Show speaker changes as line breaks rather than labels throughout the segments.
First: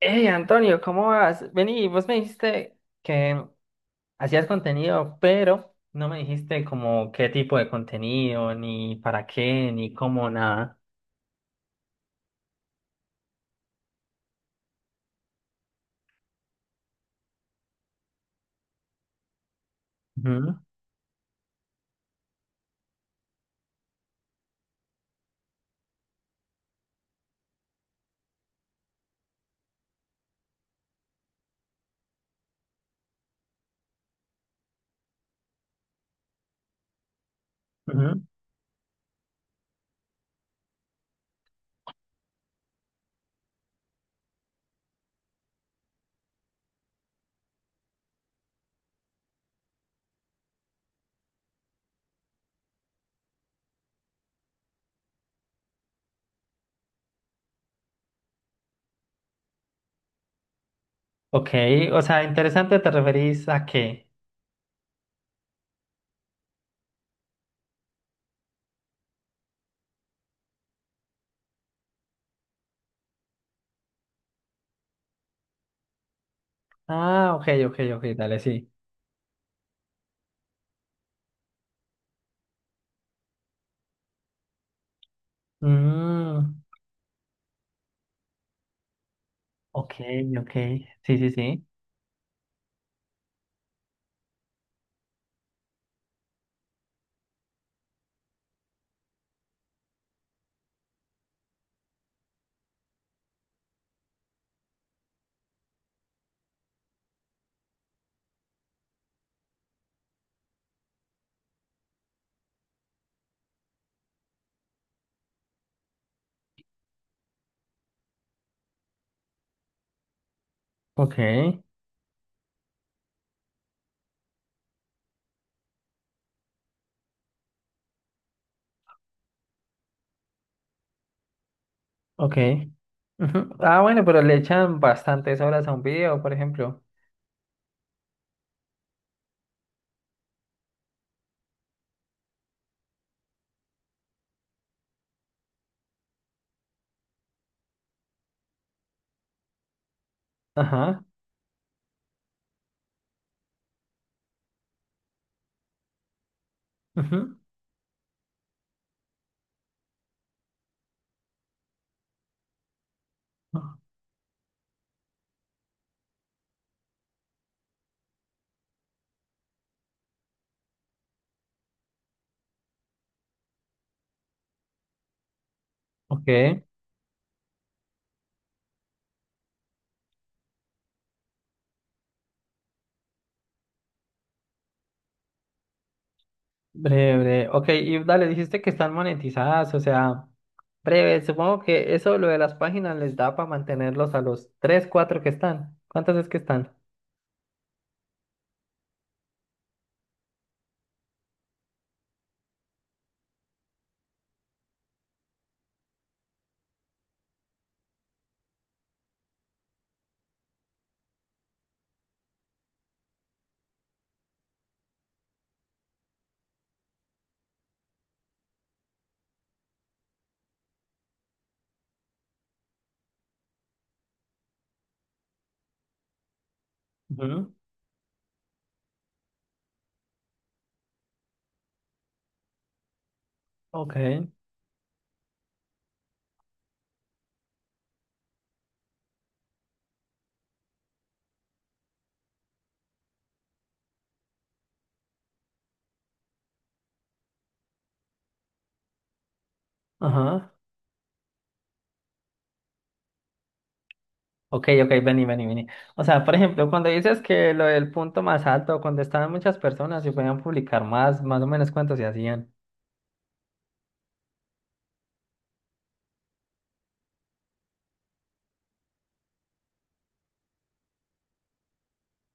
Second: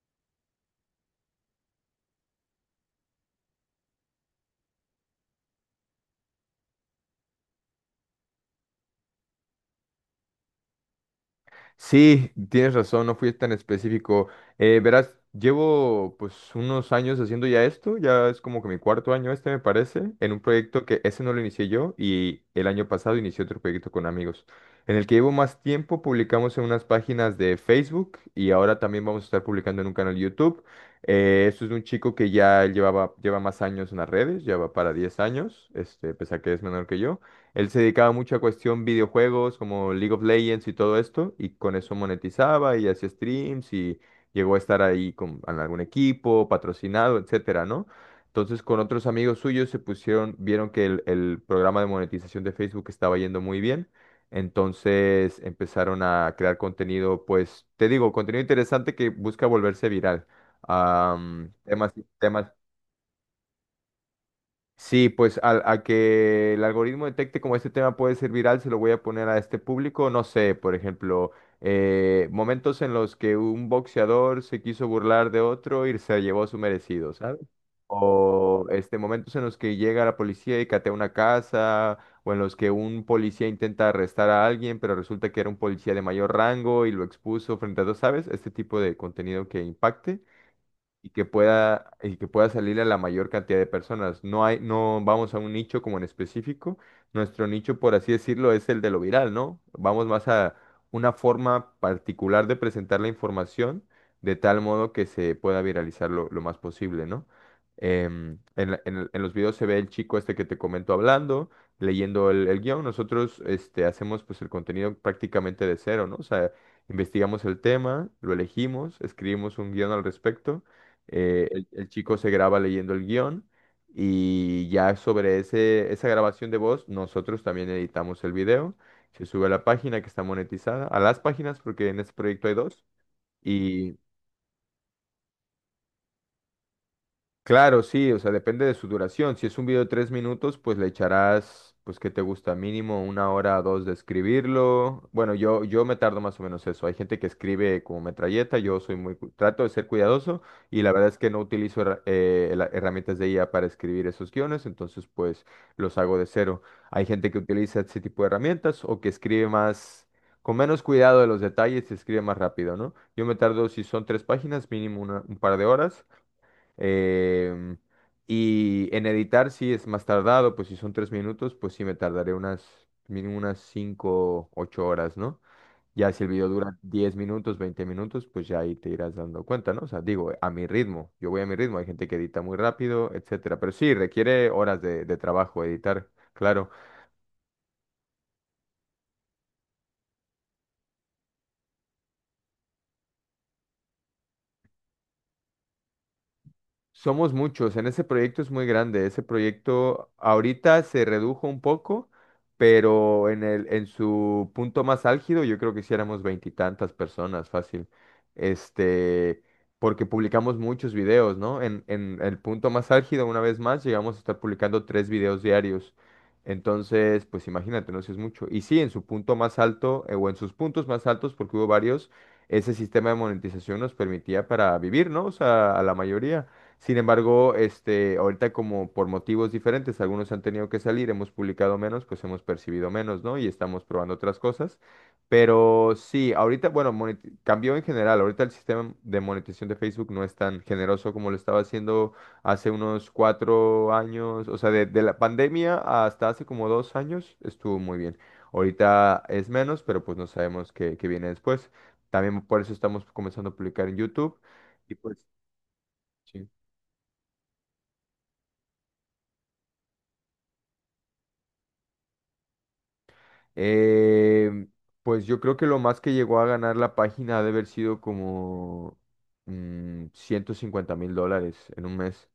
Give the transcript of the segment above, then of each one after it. Hey Antonio, ¿cómo vas? Vení, vos me dijiste que hacías contenido, pero no me dijiste como qué tipo de contenido, ni para qué, ni cómo, nada.
Sí, tienes razón, no fui tan específico. Verás, llevo pues unos años haciendo ya esto, ya es como que mi cuarto año me parece, en un
Ujú,
proyecto que ese no lo inicié yo, y el año pasado inicié otro proyecto con amigos. En el que llevo más tiempo publicamos en unas páginas de Facebook y ahora también vamos a estar publicando en un canal de YouTube. Esto es de un chico que ya él lleva más años en las redes. Lleva para 10 años, pese a que es menor que yo. Él se dedicaba
ujú.
mucho a cuestión videojuegos como League of Legends y todo esto, y con eso monetizaba y hacía streams, y llegó a estar ahí con en algún equipo, patrocinado, etcétera, ¿no? Entonces con otros amigos suyos se pusieron, vieron que el programa de monetización de Facebook estaba yendo muy bien, entonces empezaron a crear contenido, pues te digo, contenido interesante que busca volverse viral.
Ok,
Am, temas,
o sea,
temas
interesante, ¿te referís a qué?
Sí, pues que el algoritmo detecte como este tema puede ser viral, se lo voy a poner a este público. No sé, por ejemplo, momentos en los que un boxeador se quiso burlar de otro y se llevó su merecido,
Ah,
¿sabes?
ok, ok, ok, dale,
O
sí.
momentos en los que llega la policía y catea una casa, o en los que un policía intenta arrestar a alguien, pero resulta que era un policía de mayor
Mm,
rango y lo expuso frente a dos, ¿sabes? Este tipo de contenido que
ok,
impacte
ok,
y
sí,
que
sí, sí.
pueda, y que pueda salir a la mayor cantidad de personas. No hay, no vamos a un nicho como en específico. Nuestro nicho, por así decirlo, es el de lo viral, ¿no? Vamos más a una forma particular de presentar la información de tal modo que se pueda viralizar lo más posible, ¿no? En los videos se ve el chico este que te comento hablando, leyendo el guión. Nosotros hacemos pues el contenido prácticamente de cero, ¿no? O sea, investigamos el tema, lo elegimos, escribimos un guión al respecto.
Ok,
El chico se graba leyendo el guión, y ya sobre esa grabación de voz nosotros también editamos el video. Se sube a la página que está monetizada, a las páginas porque en este
ok.
proyecto hay dos.
Ujú. Ah, bueno, pero le echan bastantes horas a un video, por ejemplo.
Claro, sí, o sea, depende de su duración. Si es un video de 3 minutos, pues le echarás, pues, ¿qué te gusta? Mínimo una hora o dos de escribirlo. Bueno, yo me tardo más o menos eso. Hay gente que escribe como metralleta, yo soy muy, trato de ser cuidadoso, y la
Ajá.
verdad es que no utilizo herramientas de IA para escribir esos guiones, entonces, pues, los hago de cero. Hay gente
Ujú.
que utiliza ese tipo de herramientas o que escribe más, con menos cuidado de los detalles, se escribe más rápido, ¿no? Yo me tardo, si son 3 páginas, mínimo un par de horas. Em, y en editar sí es más tardado, pues si son 3 minutos, pues sí me tardaré mínimo unas 5, 8 horas, ¿no? Ya si el video
Ok.
dura 10 minutos, 20 minutos, pues ya ahí te irás dando cuenta, ¿no? O sea, digo, a mi ritmo, yo voy a mi ritmo, hay gente que edita muy rápido, etcétera, pero sí, requiere horas de trabajo editar, claro.
Breve, breve. Ok, y dale, dijiste que están monetizadas, o sea, breve, supongo que eso lo de las páginas les da para mantenerlos a los 3 4 que están. ¿Cuántas es que están?
Somos muchos, en ese proyecto es muy grande, ese proyecto ahorita se redujo un poco, pero en su punto más álgido yo creo que sí éramos veintitantas personas, fácil, este, porque publicamos muchos videos, ¿no? En el punto más álgido, una vez más, llegamos a estar publicando 3 videos diarios, entonces, pues imagínate, no sé, es mucho. Y sí, en su punto más alto, o en sus puntos más altos, porque hubo varios, ese sistema de monetización nos permitía para vivir, ¿no? O sea, a la mayoría. Sin
Ujú.
embargo, ahorita como por motivos diferentes, algunos han tenido que salir, hemos publicado menos, pues hemos percibido menos, ¿no? Y estamos
Ok,
probando otras cosas. Pero sí, ahorita, bueno, cambió en general. Ahorita el sistema de monetización de Facebook no es tan generoso como lo estaba haciendo hace unos 4 años. O sea, de la pandemia hasta hace como 2 años estuvo muy bien. Ahorita es menos, pero pues no
ajá.
sabemos qué viene después. También por eso estamos comenzando a publicar en YouTube.
Ok, ok,
Y
vení,
pues,
vení, vení. O sea, por
sí.
ejemplo, cuando dices que lo del punto más alto, cuando estaban muchas personas y podían publicar más, más o menos cuántos se hacían.
Eh, pues yo creo que lo más que llegó a ganar la página ha de haber sido como $150,000 en 1 mes.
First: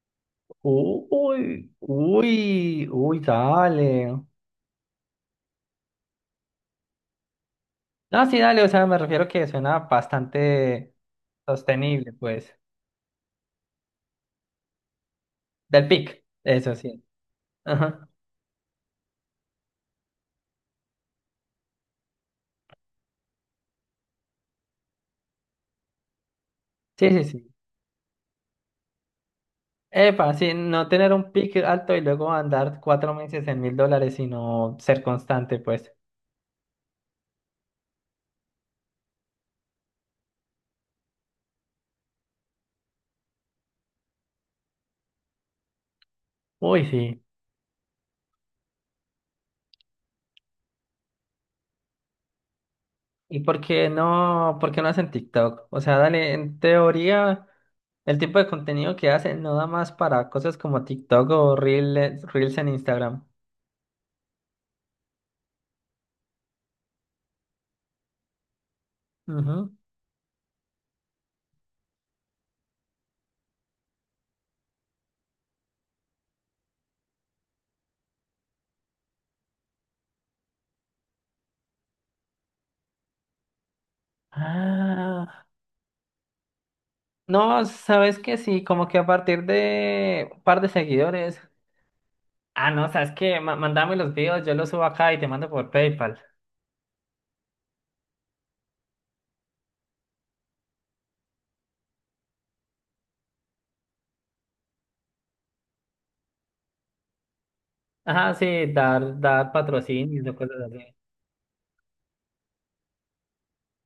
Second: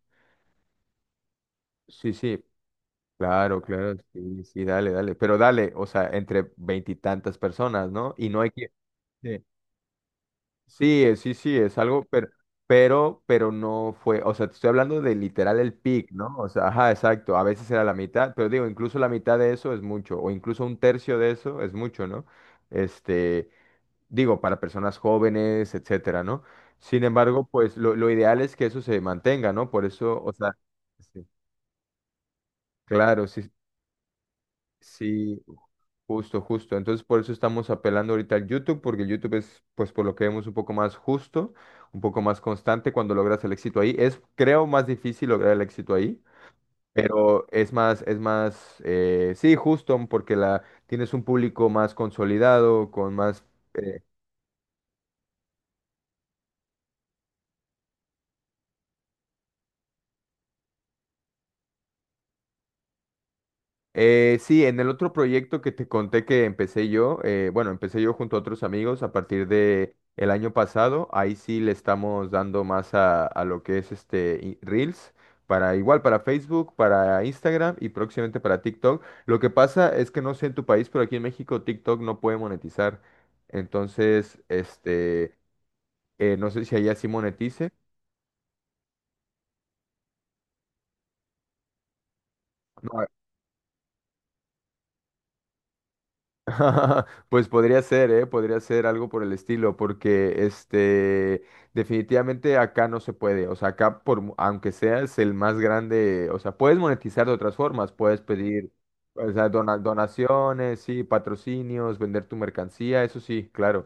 Uy,
Sí, sí,
uy, uy,
claro, claro,
dale.
sí, sí, dale, dale. Pero dale, o sea, entre veintitantas personas, ¿no?
No,
Y
sí,
no hay
dale, o
que...
sea, me refiero
Sí,
que suena bastante
sí, sí, sí, es algo,
sostenible,
pero,
pues.
pero no fue, o sea, te estoy hablando de literal el
Del
pic,
pick,
¿no? O sea,
eso
ajá,
sí.
exacto, a veces era la
Ajá.
mitad, pero digo, incluso la mitad de eso es mucho, o incluso un tercio de eso es mucho, ¿no? Este... Digo, para personas jóvenes, etcétera, ¿no? Sin
Sí, sí,
embargo,
sí.
pues lo ideal es que eso se mantenga, ¿no? Por eso, o
Epa,
sea,
sí, no tener
sí,
un pick alto y luego andar cuatro
claro,
meses
sí,
en $1000, sino ser
sí,
constante, pues.
justo, justo. Entonces, por eso estamos apelando ahorita al YouTube, porque el YouTube es, pues, por lo que vemos, un poco más justo, un poco más constante cuando logras el éxito ahí. Es, creo, más difícil lograr el éxito ahí.
Uy, sí.
Pero es más, sí, justo, porque tienes un público más consolidado, con
¿Y
más...
por qué no hacen TikTok? O sea, dale, en teoría, el tipo de contenido que hacen no da más para cosas como TikTok o Reels, Reels en Instagram.
Sí, en el otro proyecto que te conté que empecé yo, bueno, empecé yo junto a otros amigos a partir
Ujú.
de el año pasado, ahí sí le estamos dando más a lo que es Reels, para igual para Facebook, para Instagram y próximamente para TikTok. Lo que pasa es que no sé en tu país, pero aquí en México TikTok no puede monetizar. Entonces,
Ah,
no sé si allá sí
no,
monetice.
sabes que sí, como que a partir de un par de seguidores. Ah, no,
No.
sabes que mandame los videos, yo los subo acá y te mando por PayPal.
Pues podría ser, ¿eh? Podría ser algo por el estilo, porque definitivamente acá no se puede. O sea, acá, aunque seas el más grande, o sea, puedes monetizar de otras formas, puedes
Ajá, sí,
pedir,
dar,
o sea,
dar patrocinios o cosas así.
donaciones, sí, patrocinios, vender tu mercancía, eso sí, claro.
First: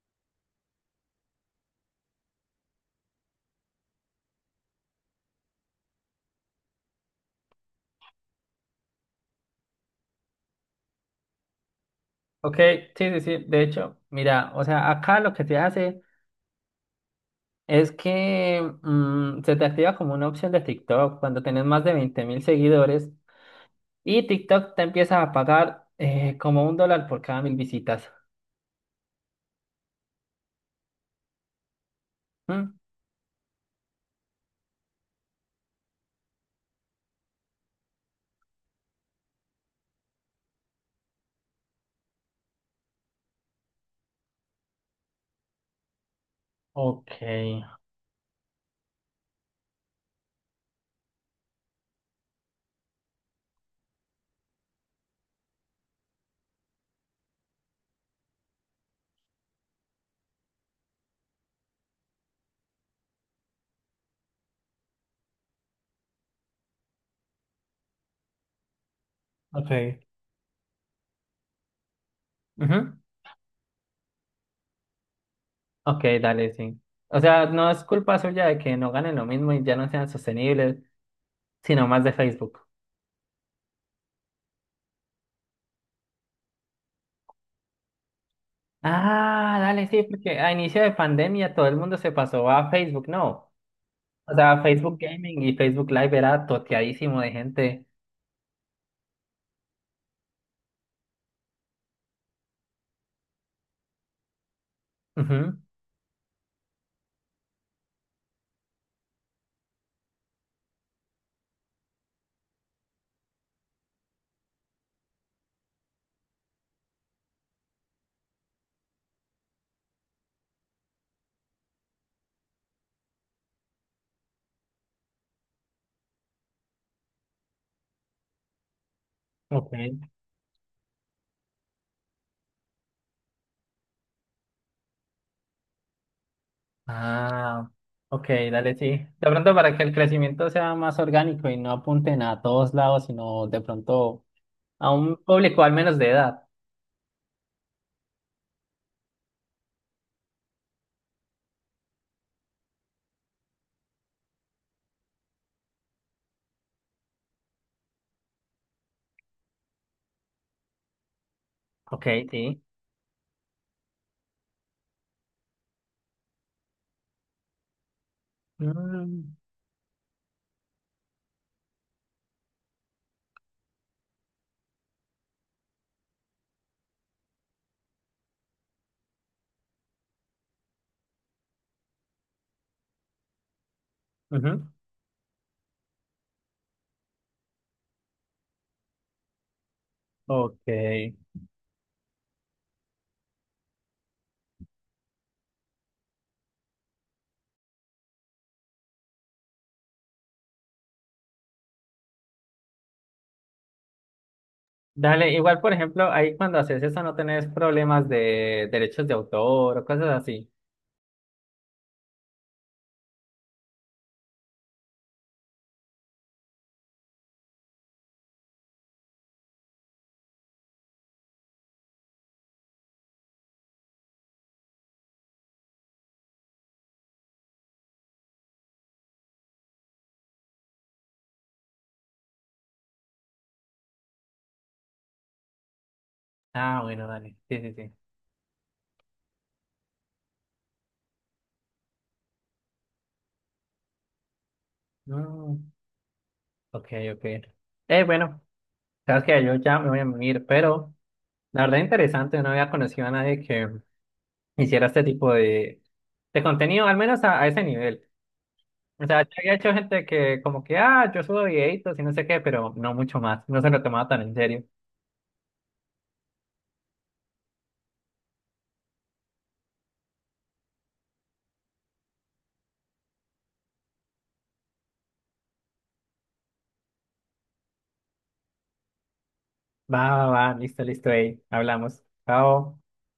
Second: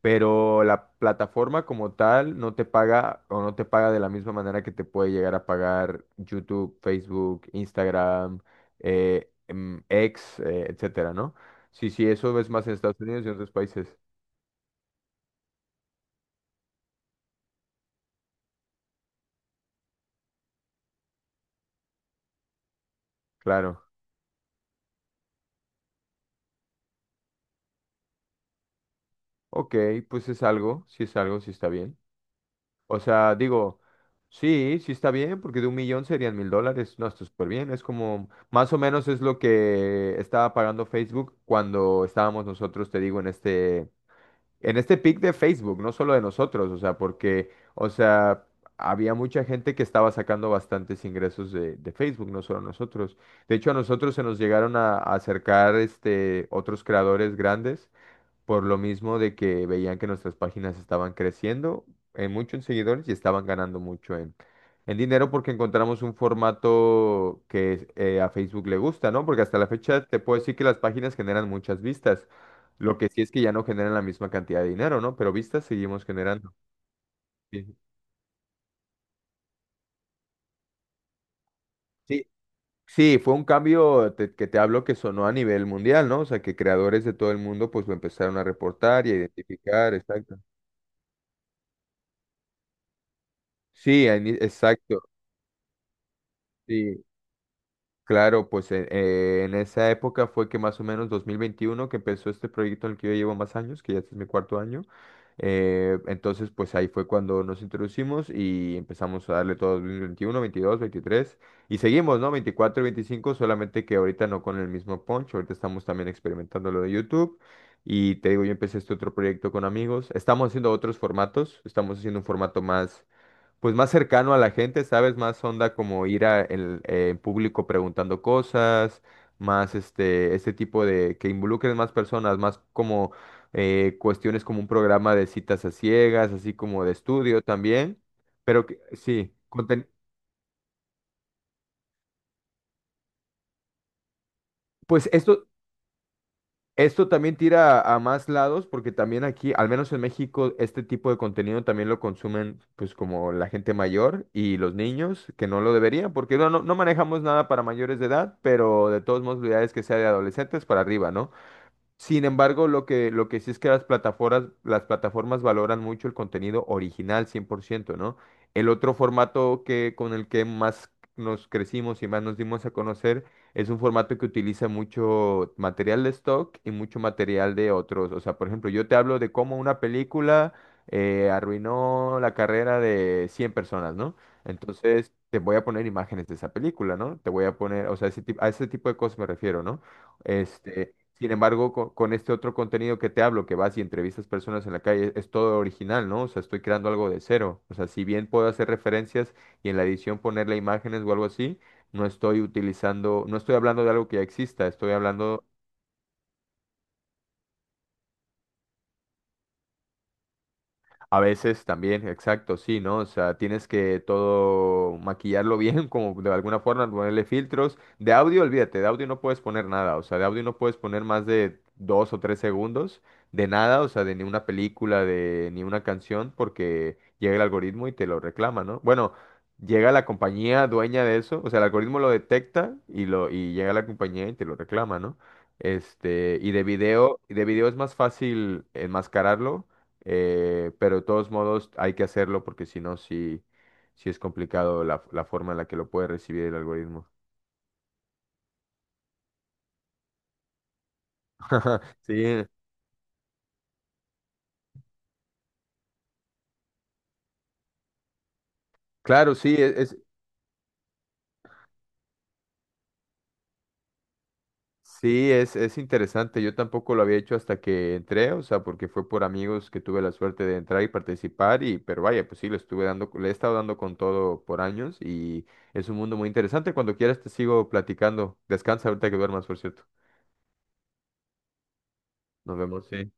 Pero la plataforma como tal no te paga, o no te paga de la misma manera que te puede llegar a pagar YouTube, Facebook, Instagram, X, etcétera, ¿no? Sí, sí, eso es
Ok,
más en Estados
sí, sí,
Unidos y en
sí.
otros
De
países.
hecho, mira, o sea, acá lo que se hace es que se te activa como una opción de TikTok cuando tenés más de 20 000 seguidores
Claro.
y TikTok te empieza a pagar como $1 por cada 1000 visitas.
Ok, pues es algo, sí está bien.
¿Mm?
O sea, digo, sí, sí está bien, porque de un millón serían $1,000. No, está súper bien. Es como, más o menos es lo que estaba pagando Facebook cuando estábamos nosotros, te digo, en este pic de Facebook, no solo de nosotros, o sea,
Ok,
porque, o sea, había mucha gente que estaba sacando bastantes ingresos de Facebook, no solo nosotros. De hecho, a nosotros se nos llegaron a acercar otros creadores grandes por lo mismo de que veían que nuestras páginas estaban creciendo en mucho en seguidores y estaban ganando mucho en dinero, porque encontramos un formato que a Facebook le gusta, ¿no? Porque hasta la
ok.
fecha te puedo decir que las páginas generan muchas vistas.
Ujú.
Lo que sí es que ya no generan la misma cantidad de dinero, ¿no? Pero vistas
Ok,
seguimos
dale,
generando.
sí. O sea, no
Sí,
es culpa suya de que no ganen lo mismo y ya no sean sostenibles, sino más de
sí,
Facebook.
sí, fue un cambio que te hablo que sonó a nivel mundial, ¿no? O sea, que creadores de todo el mundo pues lo empezaron a reportar y a
Ah, dale,
identificar,
sí,
exacto.
porque a inicio de pandemia todo el mundo se pasó a Facebook, ¿no?
Sí,
O sea, Facebook
exacto.
Gaming y Facebook Live era
Sí,
toteadísimo de gente.
claro, pues en esa época fue que más o menos 2021 que empezó este proyecto en el que yo llevo más años, que ya este es mi cuarto año.
Ujú.
Entonces, pues ahí fue cuando nos introducimos y empezamos a darle todo 2021, 22, 23, y seguimos, ¿no? 24, y 25, solamente que ahorita no con el mismo punch, ahorita estamos también experimentando lo de YouTube. Y te digo, yo empecé este otro proyecto con amigos. Estamos haciendo otros formatos, estamos haciendo un formato más, pues más cercano a la gente, ¿sabes? Más onda como en público preguntando cosas,
Ok.
más este tipo de que involucren más personas, más como cuestiones como un programa de citas a ciegas, así como de estudio
Ah,
también,
ok,
pero
dale,
que,
sí. De
sí,
pronto para que
conten-
el crecimiento sea más orgánico y no apunten a todos lados, sino de pronto a
pues
un
esto
público al menos de edad.
Esto también tira a más lados, porque también aquí, al menos en México, este tipo de contenido también lo consumen pues como la gente mayor y los niños que no lo deberían, porque no, no, no manejamos nada para mayores de edad, pero de todos modos la idea es que sea de adolescentes para arriba, ¿no?
Ok,
Sin
sí.
embargo, lo que, sí es que las plataformas valoran mucho el contenido original 100%, ¿no? El otro
Mm,
formato que, con el que más nos crecimos y más nos dimos a conocer, es un formato que utiliza mucho material de stock y mucho material de otros. O sea, por ejemplo, yo te hablo de cómo una película arruinó la carrera de 100 personas, ¿no?
ujú.
Entonces, te voy a poner imágenes de esa película, ¿no? Te voy a poner, o sea, a ese tipo de cosas me refiero, ¿no?
Ok.
Este, Sin embargo, este otro contenido que te hablo, que vas y entrevistas personas en la calle, es todo original, ¿no? O sea, estoy creando algo de cero. O sea, si bien puedo hacer referencias y en la edición ponerle imágenes o algo así, no estoy utilizando, no estoy hablando de algo que ya exista, estoy
Dale,
hablando...
igual, por ejemplo, ahí cuando haces eso no tenés problemas de derechos de autor o cosas así.
A veces también, exacto, sí, ¿no? O sea, tienes que todo maquillarlo bien, como de alguna forma, ponerle filtros. De audio, olvídate, de audio no puedes poner nada, o sea, de audio no puedes poner más de 2 o 3 segundos de nada, o sea, de ni una película, de ni una canción, porque llega el algoritmo y te lo reclama, ¿no? Bueno, llega la compañía dueña de eso, o sea, el algoritmo lo detecta y y llega la compañía y te lo reclama, ¿no? Y de
Ah, bueno,
video, y
dale.
de
Sí,
video
sí,
es
sí.
más fácil enmascararlo, pero de todos modos hay que hacerlo, porque si no, sí, sí es complicado la forma
No,
en la que lo puede recibir el
ok,
algoritmo.
ok. Bueno, sabes que yo ya me voy a unir, pero la verdad interesante,
Sí,
no había conocido a nadie que hiciera este tipo de contenido, al menos a ese nivel. O sea, yo
claro,
había
sí,
hecho
es, es-
gente que como que, ah, yo subo videitos y no sé qué, pero no mucho más. No se lo tomaba tan en serio.
sí, es, es interesante. Yo tampoco lo había hecho hasta que entré, o sea, porque fue por amigos que tuve la suerte de entrar y participar, pero vaya, pues sí, le he estado dando con todo por años, y es un mundo muy interesante. Cuando quieras te sigo platicando. Descansa ahorita que duermas, por cierto.
Va, va, va, listo, listo, ahí. Hablamos.
Nos
Chao.
vemos, sí.